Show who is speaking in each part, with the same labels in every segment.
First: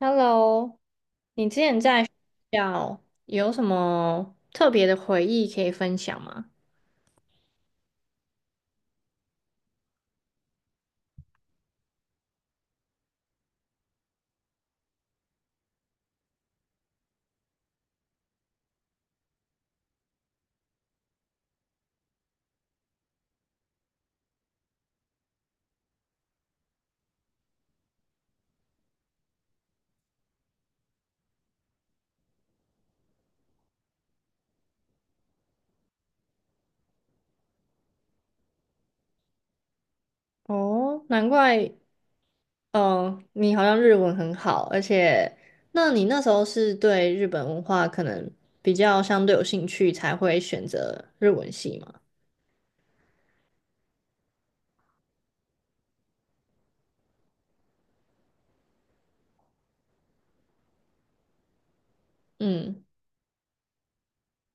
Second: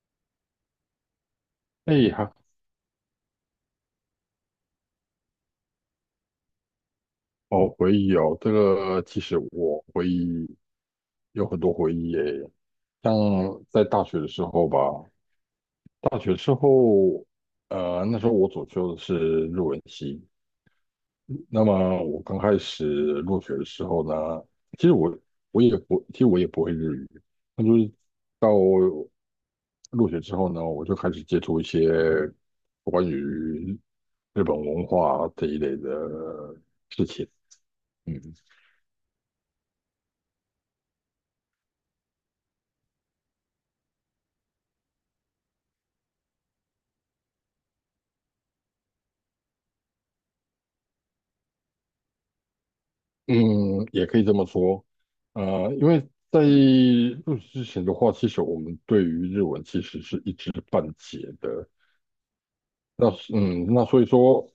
Speaker 1: Hello，你之前在学
Speaker 2: 哎，还
Speaker 1: 校有什么特别的回忆可以分享吗？
Speaker 2: 好回忆哦。这个其实我回忆有很多回忆耶，像在大学的时候吧，大学之后，那时候我主修的是日文系。那么我刚开始入学的时候呢，其实我其实我也不会日语。那就是到入学之后呢，我就开始接触一些关于日本文化这一类的事情。嗯
Speaker 1: 哦，难怪，嗯，你好像日文很好，而且，那你那时候是对日本文化可能比较相对有兴趣，才会选择日文系吗？
Speaker 2: 嗯，也可以这么说。因为在入职之前的话，其实我们对于日文其实是一知半解的。
Speaker 1: 嗯。
Speaker 2: 那是嗯，那所以说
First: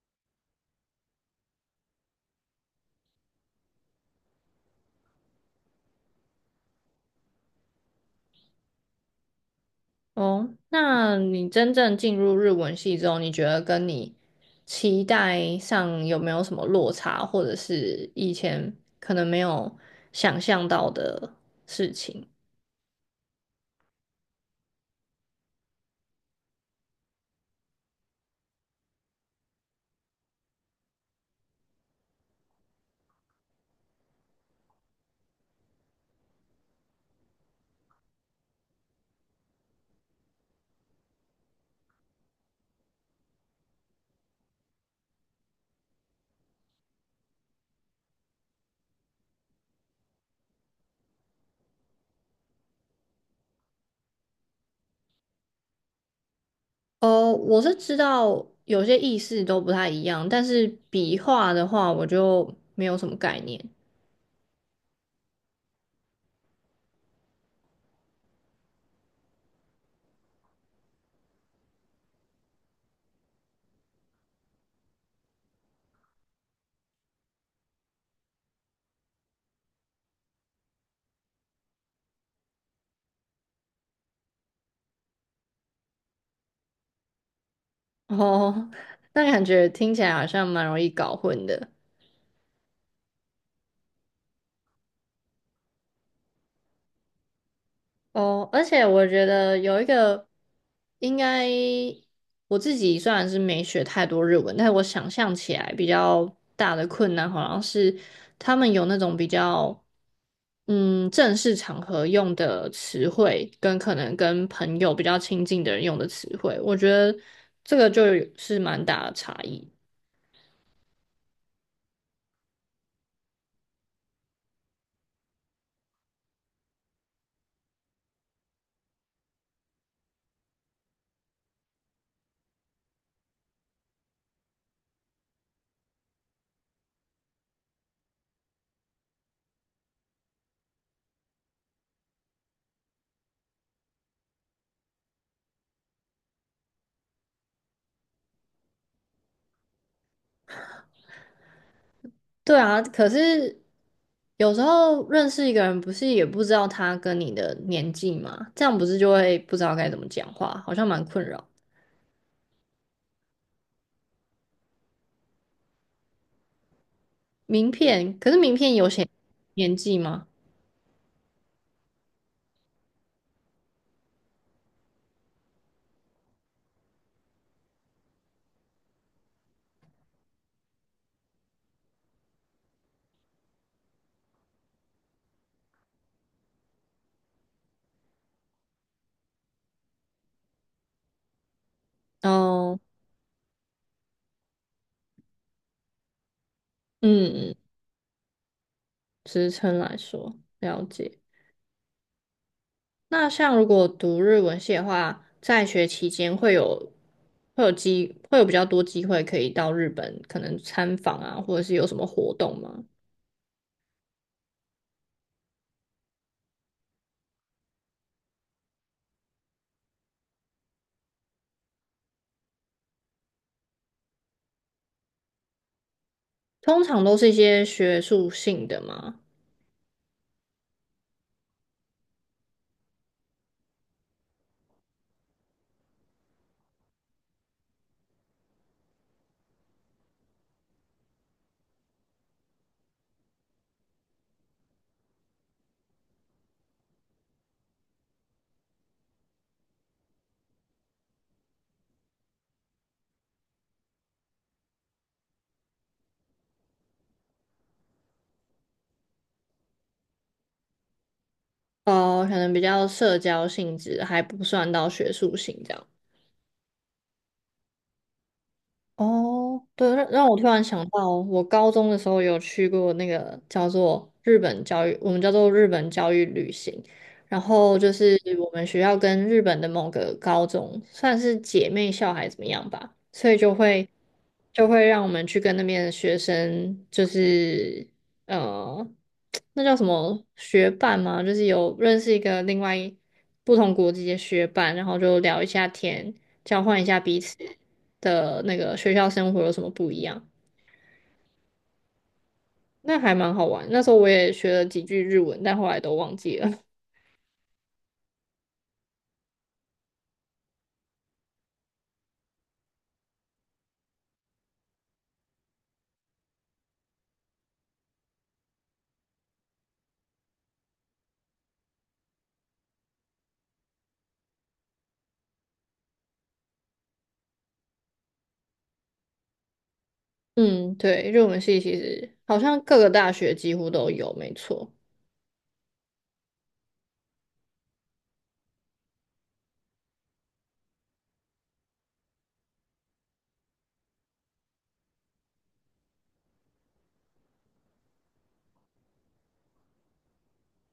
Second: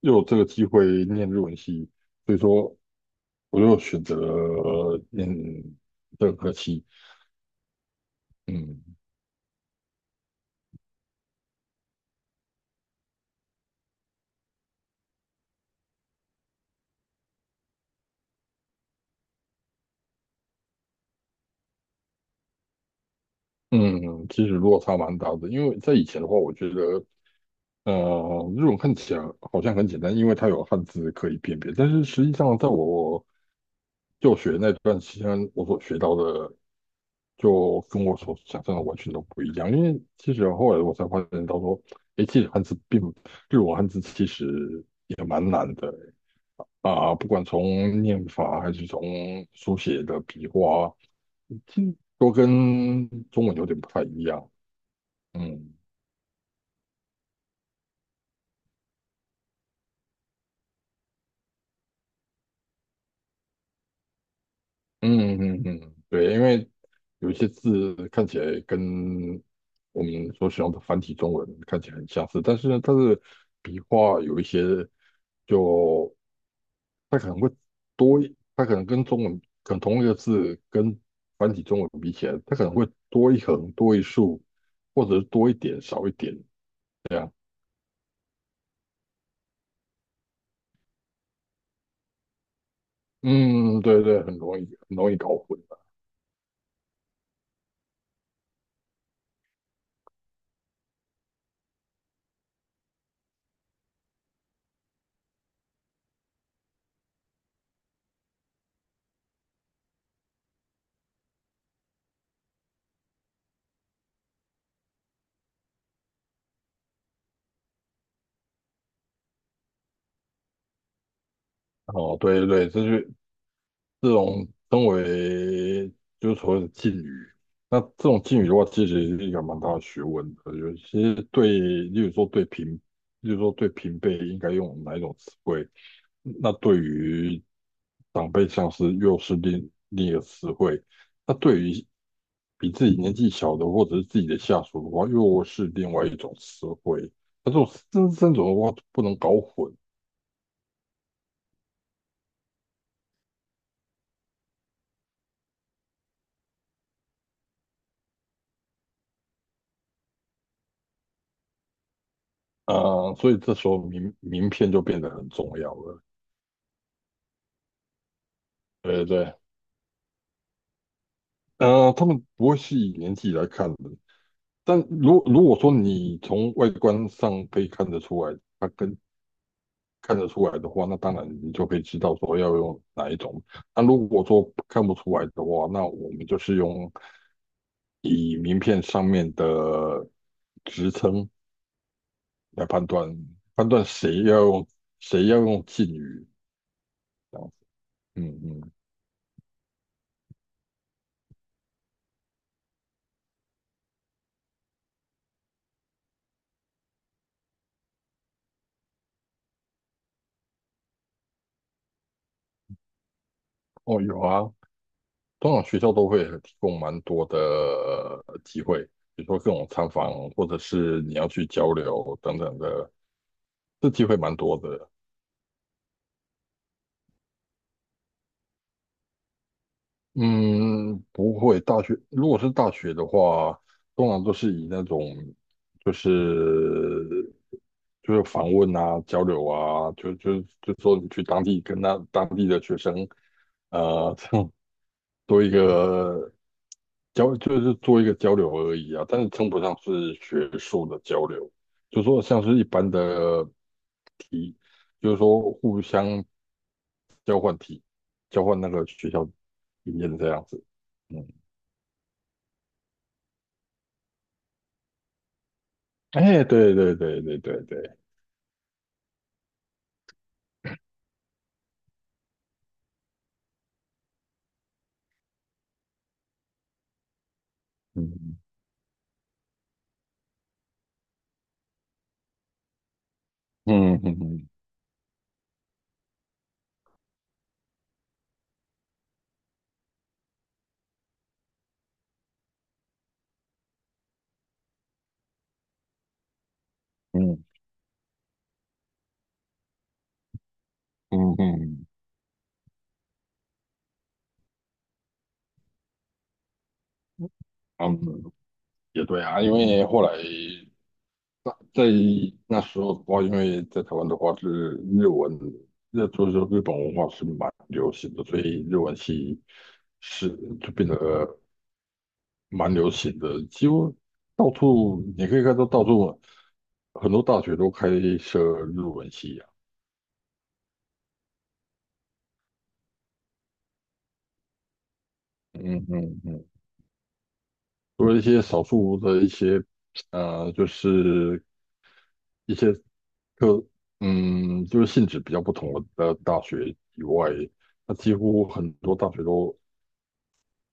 Speaker 2: 又有这个机会念日文系，所以说我又选择了念这个科系。嗯
Speaker 1: 哦，那你真正进入日文系之后，你觉得跟你期待上有没有什么落差，或者是以前可能没有想象到的事情？
Speaker 2: 嗯，其实落差蛮大的。因为在以前的话，我觉得日文看起来好像很简单，因为它有汉字可以辨别，但是实际上在我就学那段期间，我所学到的就跟我所想象的完全都不一样。因为其实后来我才发现到说，诶，其实汉字并日文汉字其实也蛮难的啊，不管从念法还是从书写的笔画，其实都跟中文有点不太一样。嗯。
Speaker 1: 哦，我是知道有些意思都不太一样，但是笔画的话，我就没有什么概念。
Speaker 2: 嗯嗯嗯，对，因为有一些字看起来跟我们所使用的繁体中文看起来很相似，但是呢，它的笔画有一些就它可能会它可能跟中文可能同一个字跟繁体中文比起来，它可能会多一横、多一竖，或者是多一点、少一点。
Speaker 1: 哦，那感觉听起来好像蛮容易搞混的。
Speaker 2: 嗯，对对，很容易很容易搞混的。
Speaker 1: 哦，而且我觉得有一个应该我自己虽然是没学太多日文，但是我想象起来比较大的困难好像是他们有那种比较正式场合用的词汇，跟可能跟朋友比较亲近的人用的词汇，我觉得这个就是蛮大的差异。
Speaker 2: 哦，对对对，这种称为就是所谓的敬语。那这种敬语的话，其实是一个蛮大的学问的。尤其是对，例如说对平辈应该用哪一种词汇，那对于长辈像是又是另一个词汇。那对于比自己年纪小的或者是自己的下属的话，又是另外一种词汇。那这三种的话不能搞混
Speaker 1: 对啊，可是有时候认识一个人，不是也不知道他跟你的年纪嘛，这样不是就会不知道该怎么讲话，好像蛮困扰。
Speaker 2: 啊、所以这时候名片就变得很重要了。
Speaker 1: 名片，可是名片有
Speaker 2: 对
Speaker 1: 写
Speaker 2: 对。
Speaker 1: 年纪吗？
Speaker 2: 他们不会是以年纪来看的，但如果说你从外观上可以看得出来，看得出来的话，那当然你就可以知道说要用哪一种。那如果说看不出来的话，那我们就是用以名片上面的职称来
Speaker 1: 哦，
Speaker 2: 判断，判断谁要用敬语
Speaker 1: 嗯
Speaker 2: 这样
Speaker 1: 嗯，
Speaker 2: 子。嗯嗯。
Speaker 1: 职称来说，了解。那像如果读日文系的话，在学期间会有机会有比较多机会可以到日本，可能参访啊，或者是有什么活动吗？
Speaker 2: 哦，有啊，通常学校都会提供蛮多的机会，比如说各种参访，或者是你要去交流等等的，这机会蛮多的。
Speaker 1: 通常都是一些学术性的嘛。
Speaker 2: 嗯，不会，大学如果是大学的话，通常都是以那种就是就是访问啊、交流啊，就说你去当地跟那当地的学生，呃，做一个交，就是做一个交流而已啊，但是称不上是学术的交流，就说像是一般的题，就是说互相交换题，交换那个学校经验这样子。嗯，
Speaker 1: 哦，可能比较社交性质，还不算到学术性这样。
Speaker 2: 哎，对对对对对对，
Speaker 1: 哦，对，让我突然想到，我高中的时候有去过那个叫做日本教育，我们叫做日本教育旅行。然后就是
Speaker 2: 嗯
Speaker 1: 我们学校跟日本的某个高中算是姐妹校还是怎么样吧，所以就会
Speaker 2: 嗯嗯嗯
Speaker 1: 就会让我们去跟那边的学生，就是嗯。那叫什么学伴吗？就是有认识一个另外一不同国籍的学伴，然后就聊一下天，交换一下彼此
Speaker 2: 嗯
Speaker 1: 的那个学校生活有什么不一样，
Speaker 2: 嗯嗯，
Speaker 1: 那还蛮好玩。那时候我也学了几句日文，但后来都忘记了。
Speaker 2: 嗯，也对啊，因为后来。那在那时候的话，因为在台湾的话是日文，那就是日本文化是蛮流行的，所以日文系是就变得蛮流行的，几乎到处你可以看到到处很多大学都开设日文系啊。
Speaker 1: 嗯，对，日文系其实好像各个大学几乎都有，没错。
Speaker 2: 嗯嗯嗯，除了一些少数的一些就是一些课，嗯，就是性质比较不同的大学以外，那几乎很多大学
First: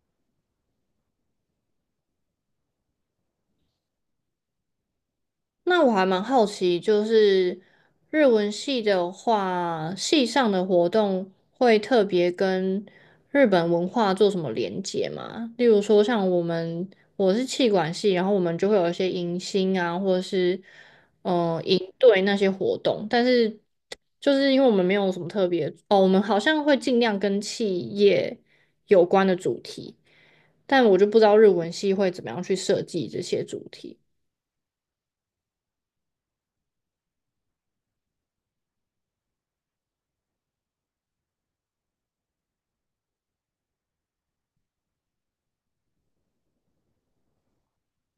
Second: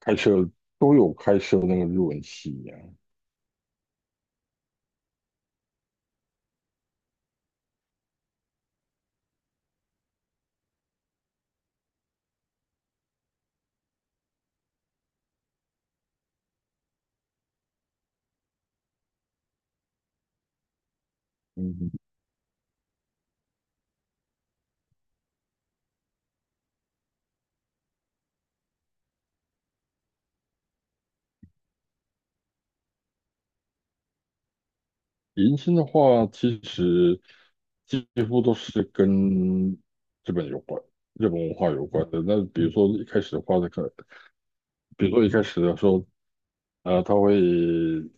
Speaker 2: 开设都有开设那个日文系啊。
Speaker 1: 那我还蛮好奇，就是日文系的话，系上的活动会特别跟日本文化做什么连接吗？例如说，像我们是气管系，然后我们就会有一些迎新啊，或者是
Speaker 2: 嗯，
Speaker 1: 营队那些活动，但是就是因为我们没有什么特别哦，我们好像会尽量跟企业有关的主题，但我就不知道日文系会怎么样去设计这些主题。
Speaker 2: 迎新的话，其实几乎都是跟日本有关、日本文化有关的。那比如说一开始的时候，他会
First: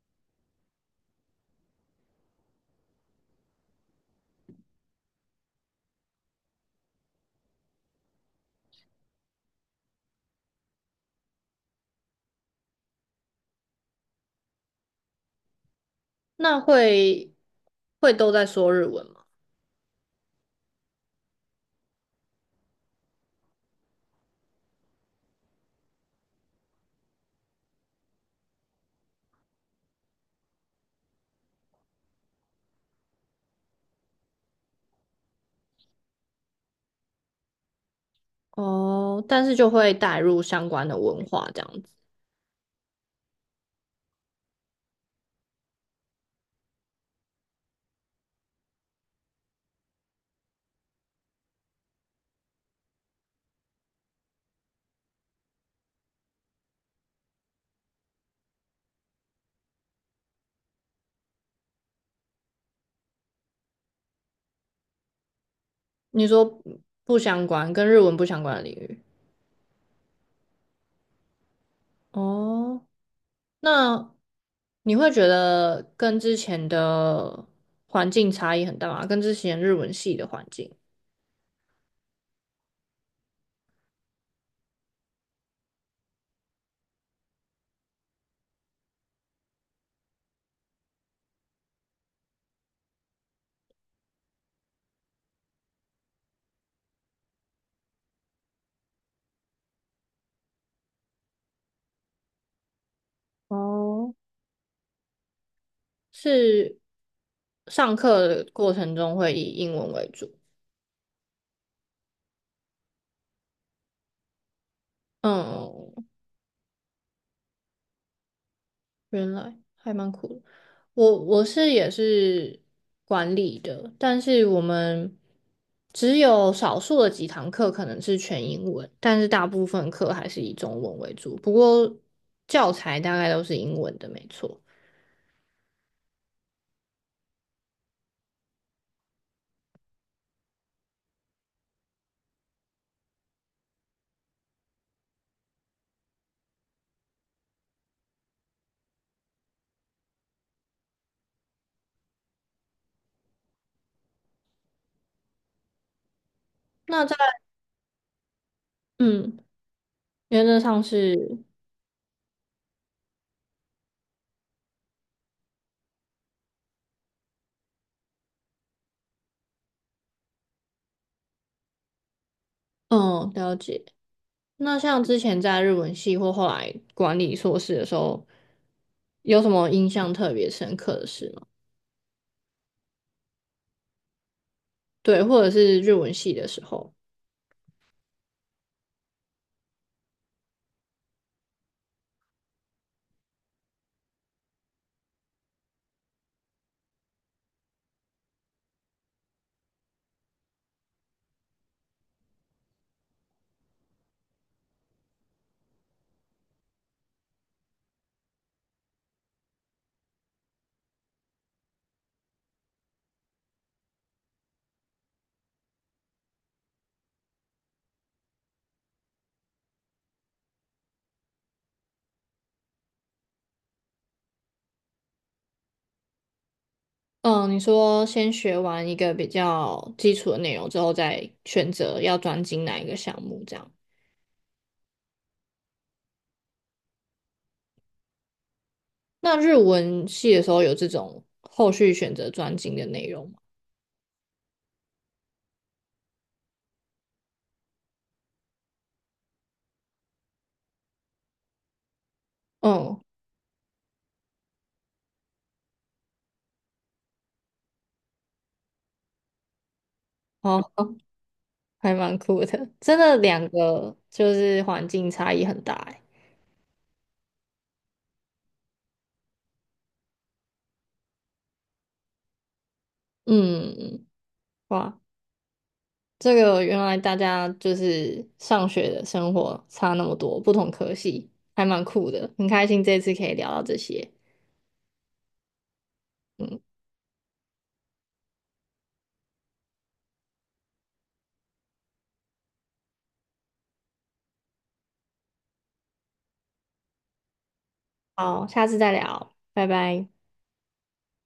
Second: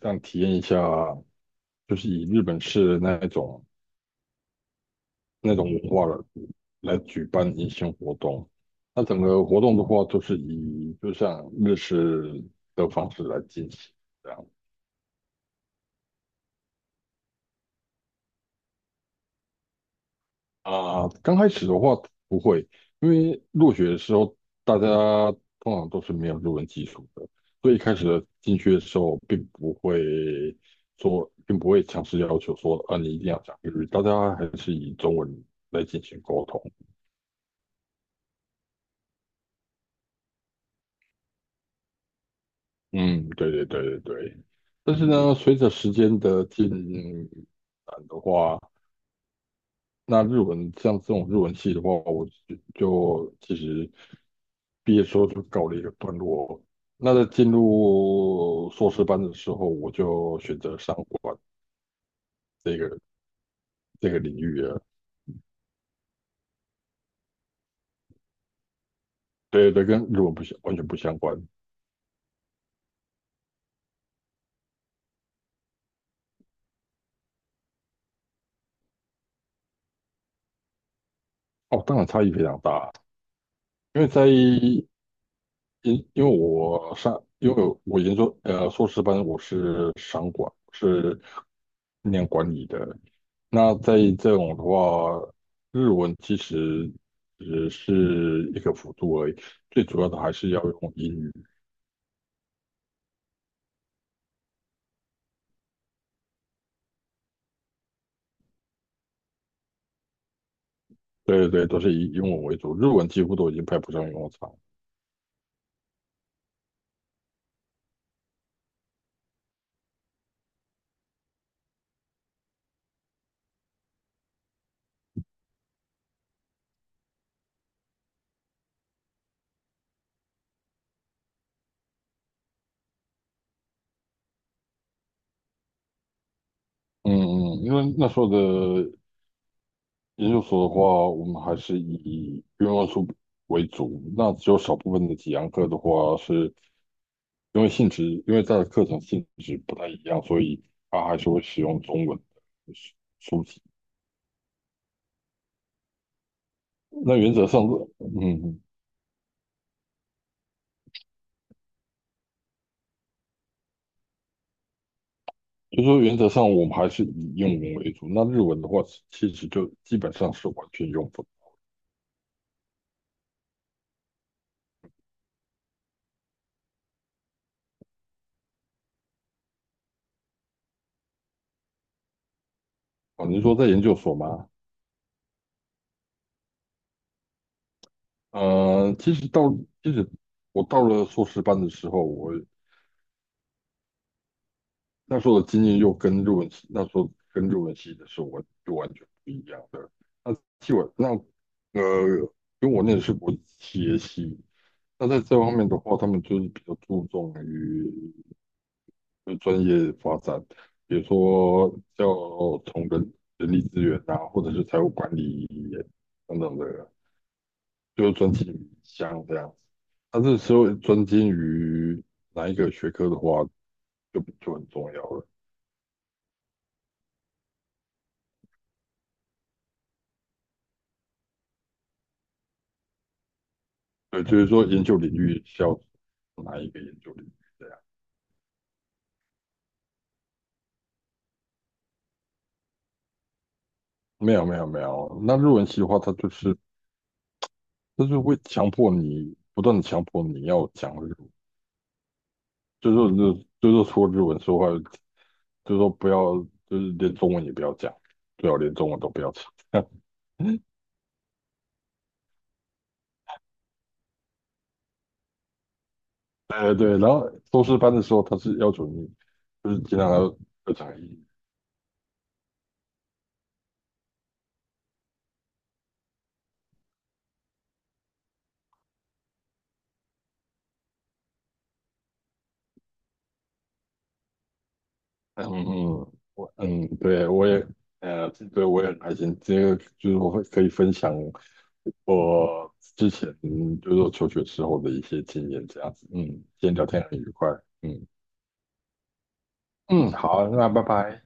Speaker 2: 让你体验一下，就是以日本式的那种文化来举办迎新活动。那整个活动的话，都是以就像日式的方式来进行。这样。
Speaker 1: 那会都在说日文吗？
Speaker 2: 啊，刚开始的话不会，因为入学的时候大家通常都是没有日文基础的，所以一开始的进去的时候并不会强制要求说啊你一定要讲日语，大家还是以中文来进行沟通。
Speaker 1: 哦，但是就会带入相关的文化这样子。
Speaker 2: 嗯，对对对对对。但是呢，随着时间的进展的话，那日文像这种日文系的话，我就其实。毕业之后就告了一个段落。那在进入硕士班的时候，我就选择商管这个这个领域了。
Speaker 1: 你说不相关，跟日文不相关的领域。
Speaker 2: 对对，跟日文不相完全不相关。
Speaker 1: 哦，那你会觉得跟之前的环境差异很大吗？跟之前日文系的环境？
Speaker 2: 哦，当然差异非常大。因为在因因为我上因为我研究硕士班，我是商管，是念管理的。那在这种的话，日文其实只是一个辅助而已，最主要的还是要用英语。
Speaker 1: 哦，是上课的过程中会以英文为主。
Speaker 2: 对对对，都是以英文为主，日文几乎都已经派不上用场。
Speaker 1: 嗯，原来还蛮苦的。我是也是管理的，但是我们只有少数的几堂课可能是全英文，但是大部分课还是以中文为主。不过教材大概都是英文的，没错。
Speaker 2: 嗯嗯，因为那时候的研究所的话，我们还是以英文书为主，那只有少部分的几堂课的话，是因为性质，因为它的课程性质不太一样，所以它还是会使用中文的书籍。
Speaker 1: 那在
Speaker 2: 那原则上，嗯，嗯
Speaker 1: 嗯，原则上是
Speaker 2: 就说原则上我们还是以英文为主，那日文的话，其实就基本上是完全用不到。
Speaker 1: 嗯，了解。那像之前在日文系或后来管理硕士的时候，有什么印象特别深刻的事吗？
Speaker 2: 啊，您说在研究所吗？
Speaker 1: 对，或者是日文系的时候。
Speaker 2: 呃，其实到其实我到了硕士班的时候，我那时候的经验又跟日文系那时候跟日文系的时候就完全不一样的。那替我那呃，因为我那的是国际企业系。那在这方面的话，他们就是比较注重于专业发展，比如说要从人力资源呐，或者是财务管理等等的。就专精于像这样子。但是说专精于哪一个学科的话，就很重要了。
Speaker 1: 嗯，你说先学完一个比较基础的内容之后，再选择要专精哪一个项目，这样。
Speaker 2: 对，就是说研究领域要哪一个研究领域这样。
Speaker 1: 那日文系的时候有这种后续选择专精的内容吗？
Speaker 2: 没有没有没有，那日文系的话，它就是会强迫你不断的强迫你要讲日文，就是
Speaker 1: 嗯，
Speaker 2: 说就就是说除了日文说话，就是说不要就是连中文也不要讲，最好连中文都不要讲。
Speaker 1: 哦，还蛮酷的，真的两个就是环境差异很大欸。
Speaker 2: 对对，然后硕士班的时候，他是要求你就是尽量要讲英语。
Speaker 1: 嗯，哇，这个原来大家就是上学的生活差那么多，不同科系，还蛮酷的，很开心这次可以聊到这些。
Speaker 2: 嗯嗯，我
Speaker 1: 嗯，
Speaker 2: 嗯，对，我也对，我也很开心。这个就是我会可以分享我之前就是说求学时候的一些经验，这样子。嗯，今天聊天很愉快。嗯
Speaker 1: 好，下次再聊，拜拜。
Speaker 2: 嗯，好，那拜拜。